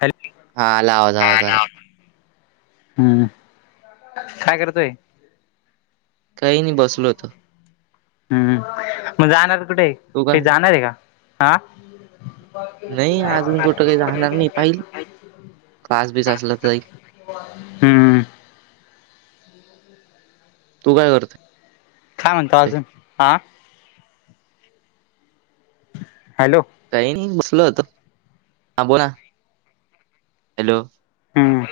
Hello हा आला आवाज आवाज आला. हम्म काय करतोय. काही नाही बसलो होतो. हम्म मग जाणार कुठे तू काय? काही जाणार आहे का हा नाही अजून कुठं काही जाणार नाही. पाहील क्लास बीस [unintelligible] असला तर जाईल. हम्म. तू काय करते. काय म्हणतो अजून हा. हॅलो. काही नाही घसल होत हा बोला हॅलो हम्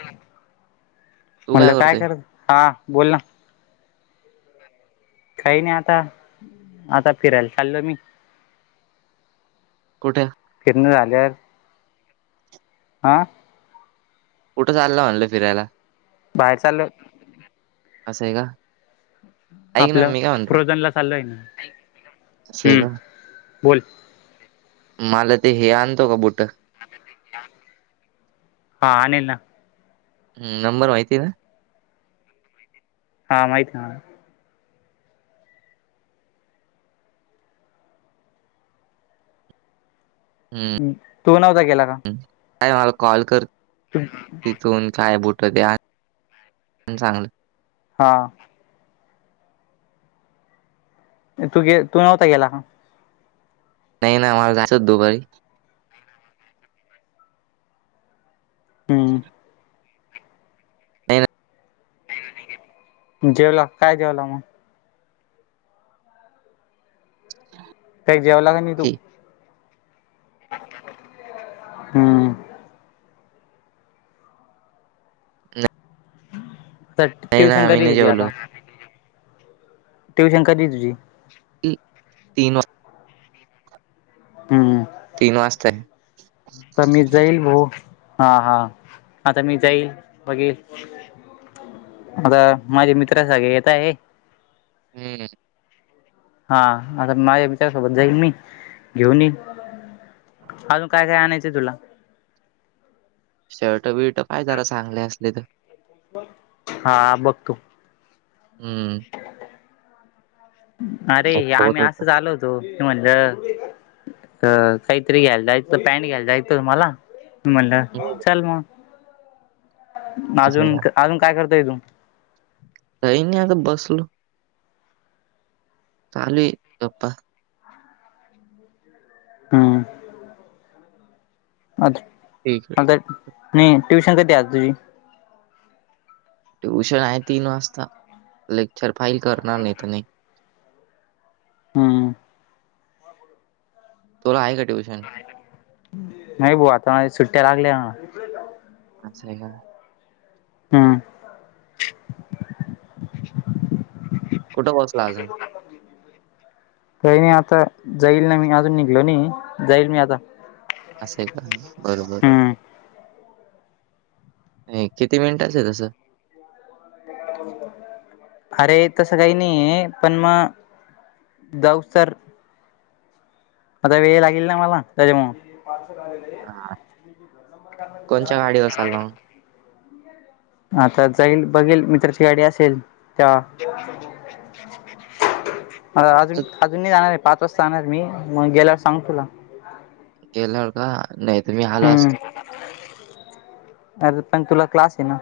तू म्हटलं काय करतोय? करत हा बोल ना. काही नाही आता आता फिरायला चाललो मी कुठे. केना झाल्यार आा कुठं चाललं म्हणलं फिरायला बाहेर चाललं असं आहे का ऐक ना आपलं मी काय म्हणतो, प्रोझन ला चाललं आहे ना असं आहे हम्म का बोल मला ते हे आणतो का बुट हा निल ना हम् नंबर माहिती ना हा माहिितती आहे ना हं, तू नव्हता गेला का हं. काय मला कॉल कर तिथून काय बुट द्या प चांगलं हा तू गे तू नव्हता गेला नाही नाही आमला गाचच दोपारी हम्म नाही नाही जेवला काय जेवला मग का जेवला का नाही की तू हम्म ह ट्युशन कधी नाही तुझी जेवलो. आता ट्युशन कधी तुझी तीन वा हम्म वाजता आहे. तर मी जाईल भाऊ हा हा आता मी जाईल बघे आता माझे मित्रा सगळे येत आहे हम्म हा आता माझ्या विचारसोबत जाईन मी घेऊन येईन अजून काय काय आणायचं तुला शर्ट बीट पाहि जरा चांगले असले तर हा बघतो हम्म अरे नाही सोबत आम्ही होतं असं आलो होतो त म्हणलं अ काहीतरी घ्यायला जायचं पॅन्ट घ्यायला जायचं तुम्हाला म्हणलं हम्म, चल मग असं आहे अजून का? अजून काय करतोय तू काही नाही आता बसलो चालू आहेेत गप्पा हम्म अ ठीक आहे आता म ट्युशन कधी आहे तुझी ट्युशन आहे तीन वाजता लेक्चर फाईल करणार नाही तर नाही हम्म तुला आहे का ट्युशन नाही बो आता सुट्ट्या लागल्या ह ह स का हम्म कुठं पोचला अजून काही नाही आता जाईल ना मी अजून निघलो नाही जाईल मी आता असं आहे का बरोबर हम्म किती मिनिटच आहे तसं हो अरे तसं काही नाही आहे पण मग जाऊसर आता वेळ लागेल ना मला त्याच्यामु हा. चला हाता जाईल बघेल मित्राची गाडी असेल त्या अजून तू अजून जाणार आहे पाच वाजता जाणार मी मग गेल्यावर सांग तुला ह गेल्यावर का नाही तु मी आलो असतो अरे पण तुला क्लास आहे ना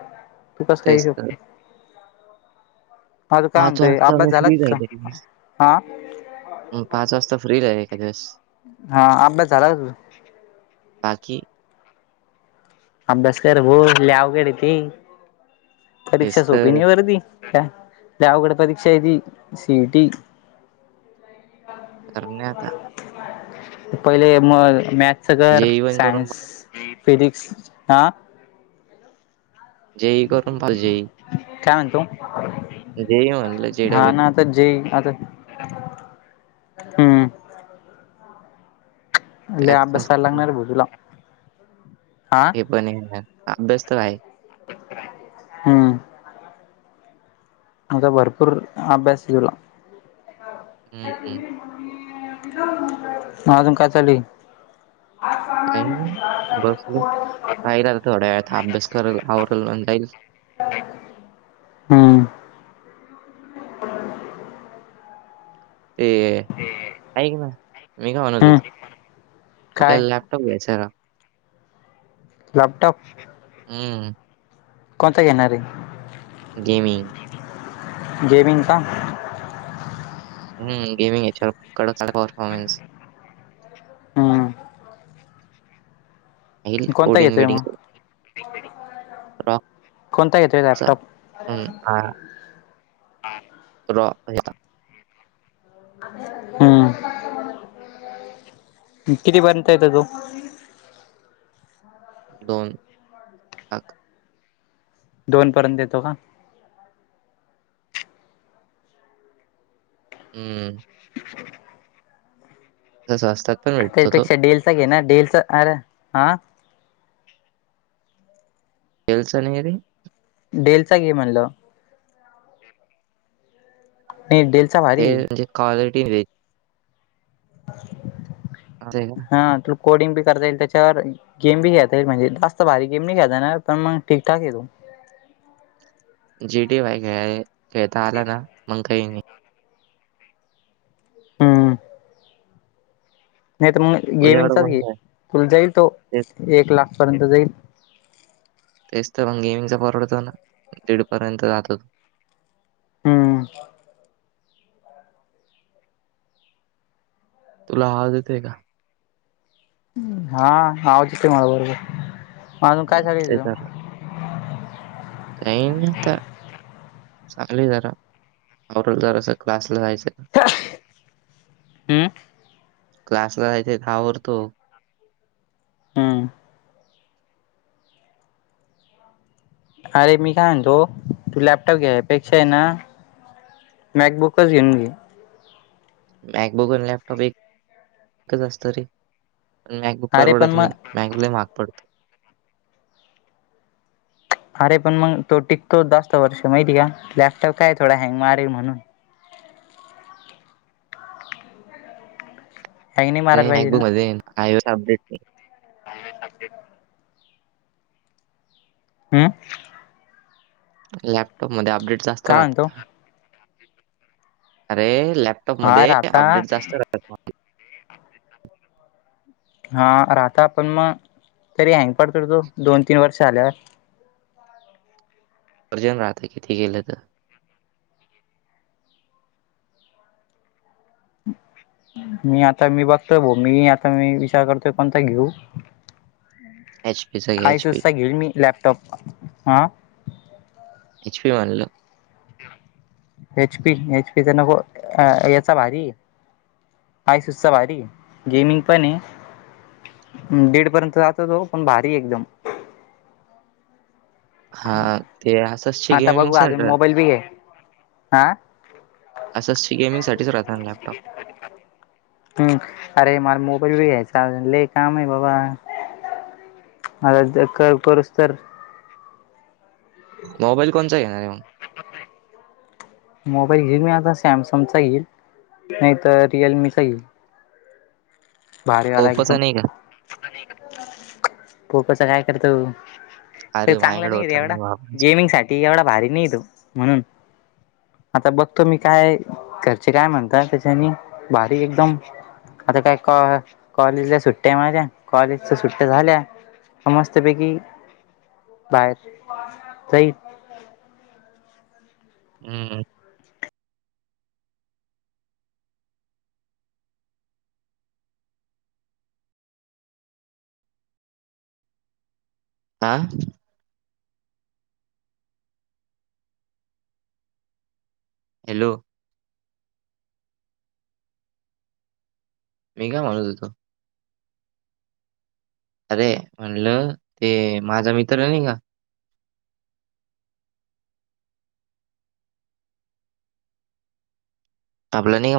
तू कस काही तेच तर शकते पाच वाजता फ्री का तुझा राले हा म पाच वाजता फ्री र एका दिवस हा अभ्यास झालाच त बाकी अंब्यासकर भा लवगडे ते तेच परीक्षा सोपी तर नाही वरती का दवकड परीक्षा ह सिटी करणे आता पहिले म मॅथच घर जेवण करून सायन्स फिजिक्स हा जई करून पा जई काय म्हणतो ज आ जेडबली तर जे आता हम्म अ त्यात कसं अभ्यासालार बुजला हे पण अभ्यासत आहे हम्म आता भरपूर अभ्यासिकला हं, हं. हजुम काय चाली काही बस पाहिला थोड्या वळ अभ्यास कराला आल म्हण जाईल ह् हम्म ते ऐक ना मी का म्हणत हम्म होतो आपल्या काय लॅप ्याचार लॅपटॉप हा कोणता घ येणार र गेमिंग गेमिंग का हम्म गेमिंगच्या प पर्फॉमेनस हम्म कोणता कोडिंग घेतोय मिडिंग मग कोणता घेतोय लॅपटॉप हम् हा र यात हम्म कितीपर्यंत येत तू दोन हख दोन पर्यंत येतो का हम्म तसं असतात पण भेटतो तो. त्यापेक्षा डीललच घे ना डडेलच अरे हा केल्सनी घरी डेल चा गेम आणलं नाही डेल ते म्हे क्वालिटी व [inaudible] अ का हा तुला कोडिंग बी करता येईल त्याच्यावर गेम बी खेता येईल म्हणजेस्त भारी गेमी खेळताय ना पण मग ठकठाक येतो जीटी वाय खे खेळता आला ना मग काही नाही हम्म नाही तर मग तुझ्याकडे गेमिंगचाच घे कोणता आहे? तुला जाईल तो तेच एक लाख पर्यंत जाईल तेच तर मग गेमिंगचा परडत ना दीड पर्यंत जात होतो हम्म तुला हवा देते का हा आवाचित मला बरोबर मग अजून काय हं झाग तं काहीनता चाले जराल जरा अस क्लासला जायचं हम क्लासला जायच ावरतो हम्म अरे मी काय सांगतो तू लॅपटॉप घ्यायपेक्षा आहे ना मॅकबुकच घेऊन घे मॅकबुक आणि लॅपटॉप एक एकच असत रे प मॅकबुक अरे पण परवडत मग नाही बँगले माग पडतो अरे पण मग तो टिकतो जास्त वर्ष माहिती का लॅपटॉप काय थोडा हँग मारेल म्हणून हँग नाही मारायला अरे पाहिजे ना नाकबुक मध्ये अपडेट आणि स हम्म लॅपटॉपमध्येध्ये अपडेट जास्त काय राहत म्हणतो अरे लॅपटॉप हा मध्ये राहता अपडेट जास्त राहत हा राहता आपण मग तरी हँग पडतो तो दोन तीन वर्ष झाल्यावर वर्जन राहतं किती केलं तर मी आता मी बघतोय ब मी आता मी विचार करतोय कोणता घेऊ एच पी स आही सुसता घेईन मी लॅपटॉप हा हच प मनल एच पी एच पी नको याचा भारी आय सुस्तवारी गेमिंग पण आहे दीड पर्यंत जात तो पण भारी एकदम हा ते असंचची गेमिंग चा वी आहे हा असंच गेमिंगसाठीठीच राह खध ख हम् अरे मला मोबाईल ब घ्यायचा काम आहे बाबा आता कर करस तर मोबाईल कोणता घेणार आहे म्हण [inaudible] मोबाईल घेईल मी आता सॅमसंगचा येईल नाही तरर रिअलमीचा येईल भारीवाला एकदम नाही का? पोकोच काय करतो अरे चांगलं माझ्याकडे नाही रे होता ना एवढा मी वापरायचा. गेमिंगसाठी ती एवढा भारी नाही तो म्हणून आता बघतो मी काय घरचे काय म्हणत त्याच्यानी बारीक एकदम आता काय क कॉलेजला सुट्ट्या म्हणझ्या कॉलेज सुट्ट्या झाल्या समस्तपैकी बाहेर तेई हम्म आ. हॅलो. मी काय म्हणूस होेतो. अरे म्हणलं ते माझा मित्र आहे नाही का. आपल्या.